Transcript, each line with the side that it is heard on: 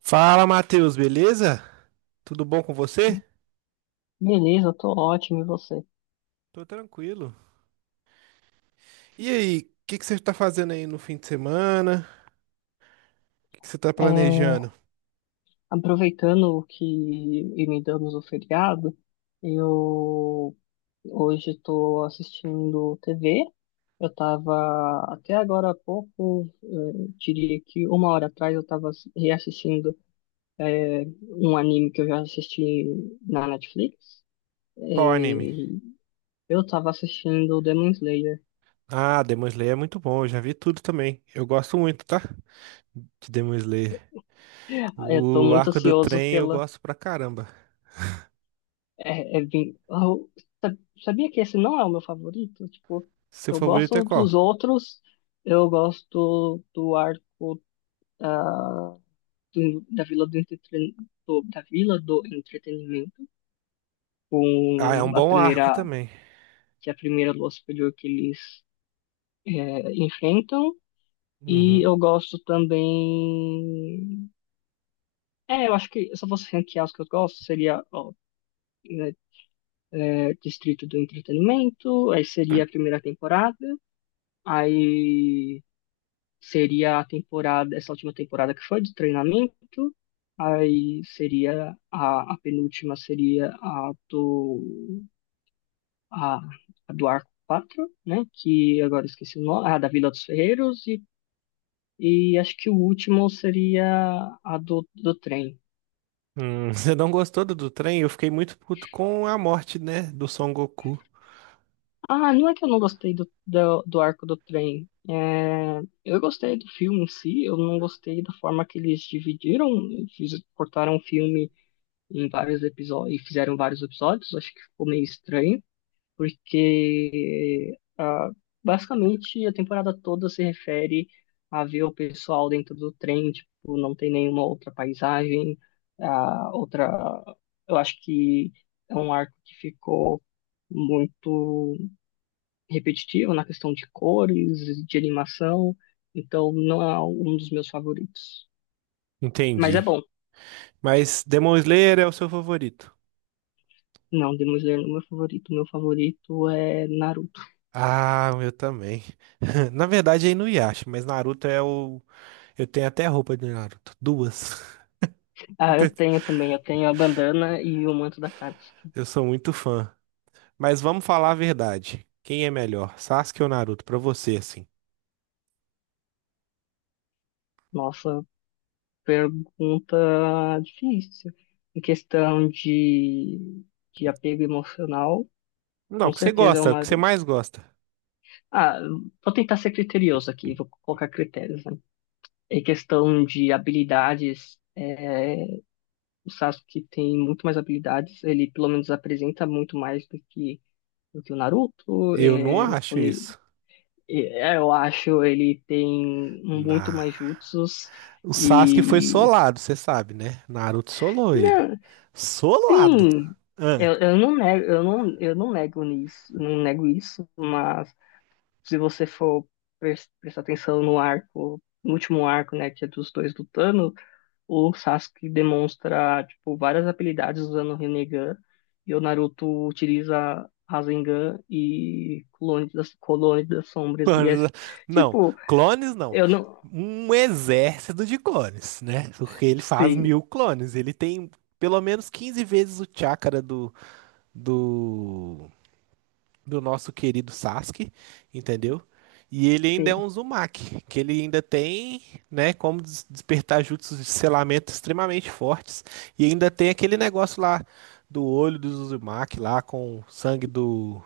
right: Fala, Matheus, beleza? Tudo bom com você?
left: Beleza, eu tô ótimo, e você?
right: Tô tranquilo. E aí, o que que você tá fazendo aí no fim de semana? O que que você tá
left: É,
right: planejando?
left: aproveitando que emendamos o feriado, eu hoje estou assistindo TV. Eu estava até agora há pouco, diria que uma hora atrás, eu estava reassistindo um anime que eu já assisti na Netflix.
right: Qual anime?
left: Eh, eu estava assistindo Demon Slayer.
right: Ah, Demon Slayer é muito bom, eu já vi tudo também. Eu gosto muito, tá? De Demon Slayer.
left: Estou
right: O
left: muito
right: arco do
left: ansioso
right: trem eu
left: pela.
right: gosto pra caramba.
left: É bem. Eu sa- sabia que esse não é o meu favorito? Tipo,
right: Seu
left: eu
right: favorito é
left: gosto
right: qual?
left: dos outros, eu gosto do arco da, da Vila da Vila do Entretenimento,
right: Ah, é um
left: com a
right: bom arco
left: primeira,
right: também.
left: que é a primeira lua superior que eles enfrentam. E
right: Uhum.
left: eu gosto também. É, eu acho que se eu fosse ranquear os que eu gosto, seria ó, né, Distrito do Entretenimento, aí seria a primeira temporada. Aí seria a temporada, essa última temporada que foi de treinamento. Aí seria a penúltima seria a, a do Arco quatro, né? Que agora eu esqueci o nome, a da Vila dos Ferreiros e acho que o último seria a do trem.
right: Você não gostou do trem? Eu fiquei muito puto com a morte, né, do Son Goku.
left: Ah, não é que eu não gostei do arco do trem. É, eu gostei do filme em si, eu não gostei da forma que eles dividiram, cortaram o filme em vários episódios, e fizeram vários episódios, acho que ficou meio estranho, porque basicamente a temporada toda se refere a ver o pessoal dentro do trem, tipo, não tem nenhuma outra paisagem, a outra, eu acho que é um arco que ficou muito repetitivo na questão de cores, de animação, então não é um dos meus favoritos. Mas é
right: Entendi.
left: bom.
right: Mas Demon Slayer é o seu favorito.
left: Não, Demon Slayer não é meu favorito. Meu favorito é Naruto.
right: Ah, eu também. Na verdade, é Inuyasha, mas Naruto é o. Eu tenho até roupa de Naruto. Duas.
left: Ah, eu
right: Entendeu?
left: tenho também. Eu tenho a bandana e o manto da Katsuki.
right: Eu sou muito fã. Mas vamos falar a verdade. Quem é melhor, Sasuke ou Naruto? Pra você, assim.
left: Nossa, pergunta difícil. Em questão de apego emocional,
right: Não, o
left: com
right: que você
left: certeza é o
right: gosta, o que você
left: Naruto.
right: mais gosta.
left: Ah, vou tentar ser criterioso aqui, vou colocar critérios, né? Em questão de habilidades, o Sasuke tem muito mais habilidades, ele pelo menos apresenta muito mais do que, o Naruto.
right: Eu não acho isso.
left: Eu acho ele tem um muito
right: Na...
left: mais jutsus
right: O Sasuke foi
left: e
right: solado, você sabe, né? Naruto solou ele.
left: não,
right: Solado.
left: sim, eu não nego, eu não nego nisso, não nego isso, mas se você for prestar atenção no arco, no último arco, né, que é dos dois lutando, o Sasuke demonstra tipo várias habilidades usando o Rinnegan e o Naruto utiliza Rasengan e Clone das Sombras e é
right: Não,
left: tipo,
right: clones não.
left: eu não.
right: Um exército de clones, né? Porque ele faz
left: Sim.
right: 1.000 clones. Ele tem pelo menos 15 vezes o chakra do, do nosso querido Sasuke, entendeu? E ele ainda é
left: Sim.
right: um Uzumaki, que ele ainda tem, né, como despertar jutsus de selamento extremamente fortes. E ainda tem aquele negócio lá do olho dos Uzumaki lá com o sangue do.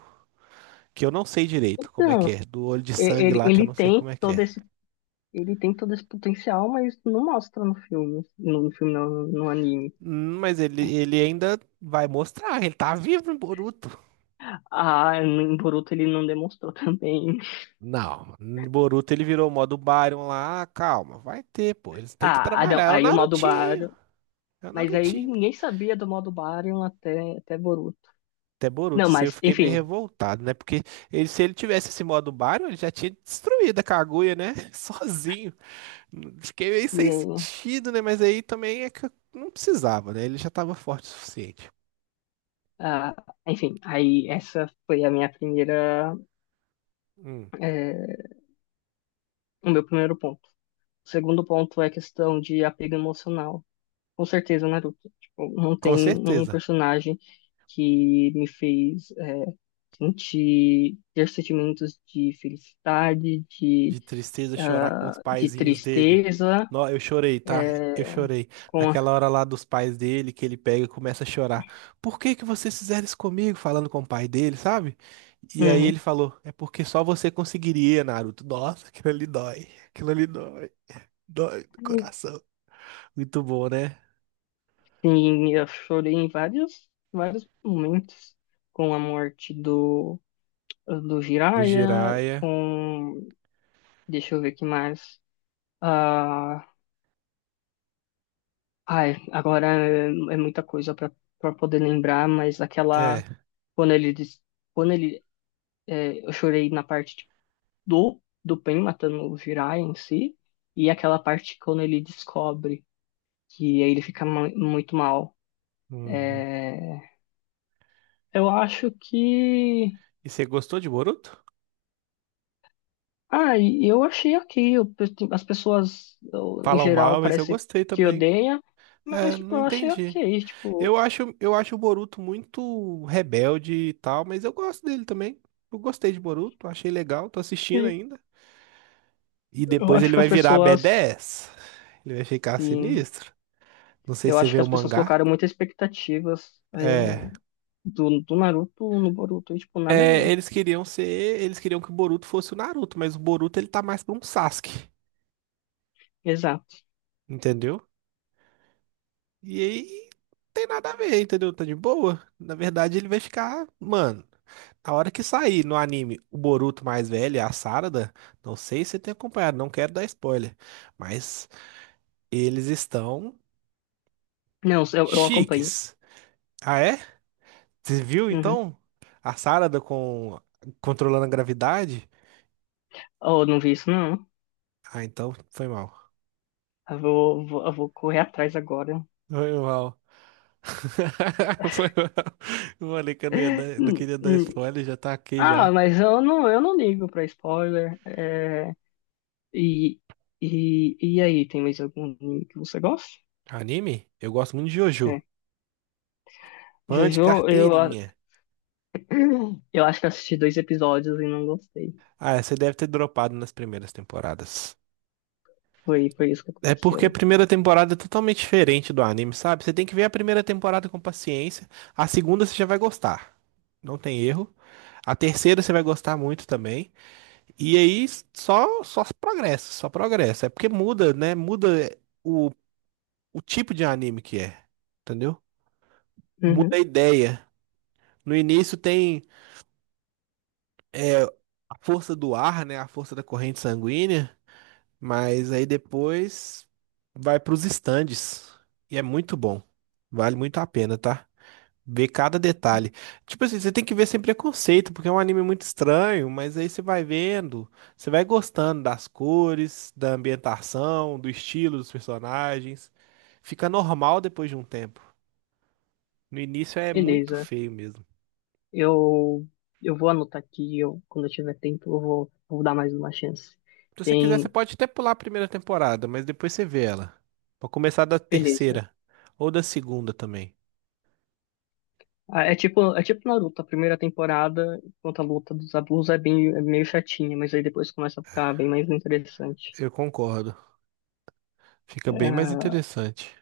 right: Que eu não sei direito como é
left: Então,
right: que é. Do olho de
left: e-
right: sangue
left: ele,
right: lá que eu
left: ele
right: não sei
left: tem
right: como é que
left: todo
right: é.
left: esse, ele tem todo esse potencial, mas não mostra no filme, no filme não, no anime.
right: Mas ele ainda vai mostrar, ele tá vivo no Boruto.
left: Ah, em Boruto ele não demonstrou também.
right: Não, no Boruto ele virou o modo Baryon lá, calma, vai ter, pô, eles têm que
left: Ah, ah,
right: trabalhar,
left: não,
right: é o
left: aí o modo
right: Narutinho,
left: Baryon,
right: é o
left: mas aí
right: Narutinho. Pô.
left: ninguém sabia do modo Baryon até Boruto.
right: Até Boruto,
left: Não,
right: se eu
left: mas
right: fiquei meio
left: enfim,
right: revoltado, né? Porque se ele tivesse esse modo Baryon, ele já tinha destruído a Kaguya, né? Sozinho. Fiquei meio sem
left: e,
right: sentido, né? Mas aí também é que eu não precisava, né? Ele já tava forte o suficiente.
left: ah, enfim, aí essa foi a minha primeira,
right: Hum,
left: eh, o meu primeiro ponto. O segundo ponto é a questão de apego emocional. Com certeza Naruto. Tipo, não tem
right: com
left: um
right: certeza.
left: personagem que me fez sentir ter sentimentos de felicidade,
right: De tristeza, chorar com os
left: de
right: paizinhos dele.
left: tristeza,
right: Nó, eu chorei, tá?
left: é,
right: Eu chorei.
left: com a...
right: Naquela hora lá dos pais dele, que ele pega e começa a chorar. Por que que vocês fizeram isso comigo? Falando com o pai dele, sabe? E aí ele
left: Uhum.
right: falou, é porque só você conseguiria, Naruto. Nossa, aquilo ali dói. Aquilo ali dói. Dói do coração. Muito bom, né?
left: Sim, eu chorei em vários, vários momentos com a morte do
right: Do
left: Jiraiya,
right: Jiraiya.
left: com... Deixa eu ver o que mais. ah agora é muita coisa para poder lembrar, mas aquela
right: É.
left: quando ele diz, quando ele, eu chorei na parte tipo, do Pen matando o Jiraiya em si e aquela parte quando ele descobre que aí ele fica muito mal.
right: Uhum.
left: É, eu acho que
right: E você gostou de Boruto?
left: e eu achei ok. As pessoas em
right: Falam
left: geral
right: mal, mas eu
left: parece
right: gostei
left: que
right: também.
left: odeia, mas
right: É,
left: tipo
right: não
left: eu achei
right: entendi.
left: ok.
right: Eu
left: Tipo,
right: acho, eu acho o Boruto muito rebelde e tal, mas eu gosto dele também. Eu gostei de Boruto, achei legal, tô assistindo
left: e
right: ainda. E
left: eu
right: depois
left: acho
right: ele
left: que
right: vai
left: as
right: virar
left: pessoas
right: B10. Ele vai ficar
left: sim,
right: sinistro. Não sei
left: eu
right: se você
left: acho
right: vê
left: que
right: o
left: as pessoas
right: mangá.
left: colocaram muitas expectativas é,
right: É.
left: do, do Naruto no Boruto, e, tipo, nada a
right: É,
left: ver.
right: eles queriam ser, Eles queriam que o Boruto fosse o Naruto, mas o Boruto ele tá mais pra um Sasuke,
left: Exato.
right: entendeu? E aí, tem nada a ver, entendeu? Tá de boa. Na verdade, ele vai ficar, mano. Na hora que sair no anime o Boruto mais velho, a Sarada, não sei se você tem acompanhado, não quero dar spoiler, mas eles estão
left: Não, eu acompanho.
right: chiques. Ah, é? Você viu
left: Uhum.
right: então a Sarada com controlando a gravidade?
left: Oh, não vi isso, não.
right: Ah, então foi mal.
left: Eu vou correr atrás agora.
right: Foi mal. Foi mal. Eu falei que eu não ia dar, não
left: Hum,
right: queria dar
left: hum.
right: spoiler, já tá aqui
left: Ah,
right: já.
left: mas eu não, ligo pra spoiler. E, e aí, tem mais algum anime que você gosta?
right: Anime? Eu gosto muito de Jojo.
left: É.
right: Fã de
left: Jojo,
right: carteirinha.
left: eu acho que assisti dois episódios e não gostei.
right: Ah, você deve ter dropado nas primeiras temporadas.
left: Foi isso que
right: É
left: aconteceu.
right: porque a primeira temporada é totalmente diferente do anime, sabe? Você tem que ver a primeira temporada com paciência. A segunda você já vai gostar. Não tem erro. A terceira você vai gostar muito também. E aí só progressa, só progressa. É porque muda, né? Muda o, o tipo de anime que é. Entendeu? Muda a
left: Uhum.
right: ideia. No início tem a força do ar, né? A força da corrente sanguínea. Mas aí depois vai para os estandes e é muito bom. Vale muito a pena, tá? Ver cada detalhe. Tipo assim, você tem que ver sem preconceito, porque é um anime muito estranho, mas aí você vai vendo, você vai gostando das cores, da ambientação, do estilo dos personagens. Fica normal depois de um tempo. No início é muito
left: Beleza.
right: feio mesmo.
left: Eu, eu vou anotar aqui, quando eu tiver tempo, eu vou dar mais uma chance.
right: Se você quiser, você
left: Tem.
right: pode até pular a primeira temporada, mas depois você vê ela. Pra começar da
left: Beleza.
right: terceira ou da segunda também.
left: Ah, é tipo Naruto, a primeira temporada, enquanto a luta dos Abus é bem, é meio chatinha, mas aí depois começa a ficar bem mais interessante.
right: Eu concordo. Fica bem mais
left: Ah,
right: interessante.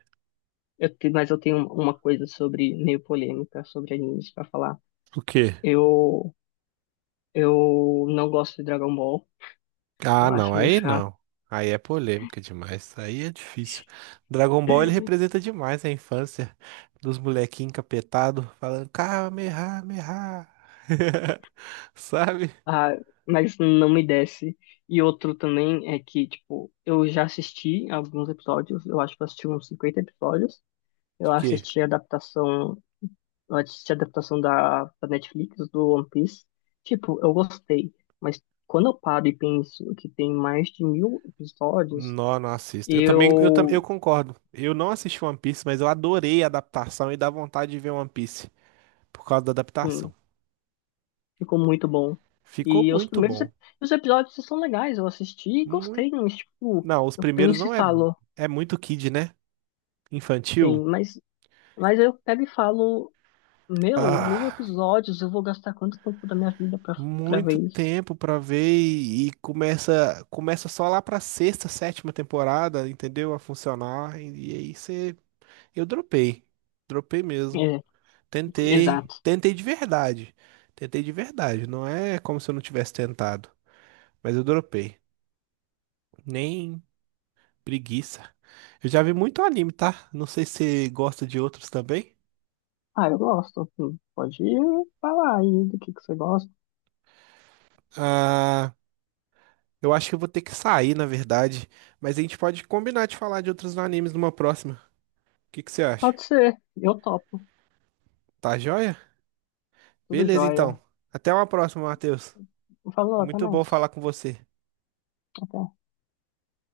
left: mas eu tenho uma coisa sobre, meio polêmica, sobre animes pra falar.
right: O quê?
left: Eu, eu não gosto de Dragon Ball,
right: Ah,
left: eu
right: não,
left: acho meio
right: aí
left: chato,
right: não. Aí é polêmica demais. Aí é difícil. Dragon Ball ele representa demais a infância dos molequinhos encapetados falando Kamehameha. Sabe?
left: ah, mas não me desce. E outro também é que, tipo, eu já assisti alguns episódios, eu acho que eu assisti uns 50 episódios.
right: De
left: Eu
right: quê?
left: assisti a adaptação antes de adaptação da Netflix, do One Piece, tipo, eu gostei, mas quando eu paro e penso que tem mais de 1.000 episódios.
right: Não, não assisto. Eu também, eu
left: eu,
right: concordo. Eu não assisti One Piece, mas eu adorei a adaptação e dá vontade de ver One Piece por causa da adaptação.
left: hum, ficou muito bom.
right: Ficou
left: E os
right: muito
left: primeiros
right: bom.
left: os episódios são legais, eu assisti e
right: Muito...
left: gostei, mas, tipo,
right: Não, os
left: eu
right: primeiros
left: penso e
right: não é.
left: falo,
right: É muito kid, né?
left: sim,
right: Infantil.
left: mas, eu pego e falo, meu, 1.000
right: Ah,
left: episódios, eu vou gastar quanto tempo da minha vida pra ver
right: muito
left: isso?
right: tempo pra ver e começa só lá pra sexta, sétima temporada, entendeu? A funcionar e aí você eu dropei. Dropei mesmo.
left: É,
right: Tentei,
left: exato.
right: tentei de verdade. Tentei de verdade, não é como se eu não tivesse tentado, mas eu dropei. Nem preguiça. Eu já vi muito anime, tá? Não sei se você gosta de outros também.
left: Ah, eu gosto. Pode falar aí do que você gosta.
right: Ah, eu acho que eu vou ter que sair, na verdade, mas a gente pode combinar de falar de outros animes numa próxima. O que que você acha?
left: Pode ser, eu topo,
right: Tá joia?
left: tudo
right: Beleza,
left: jóia.
right: então. Até uma próxima, Matheus.
left: Falou, até
right: Muito bom falar
left: mais.
right: com você.
left: Até.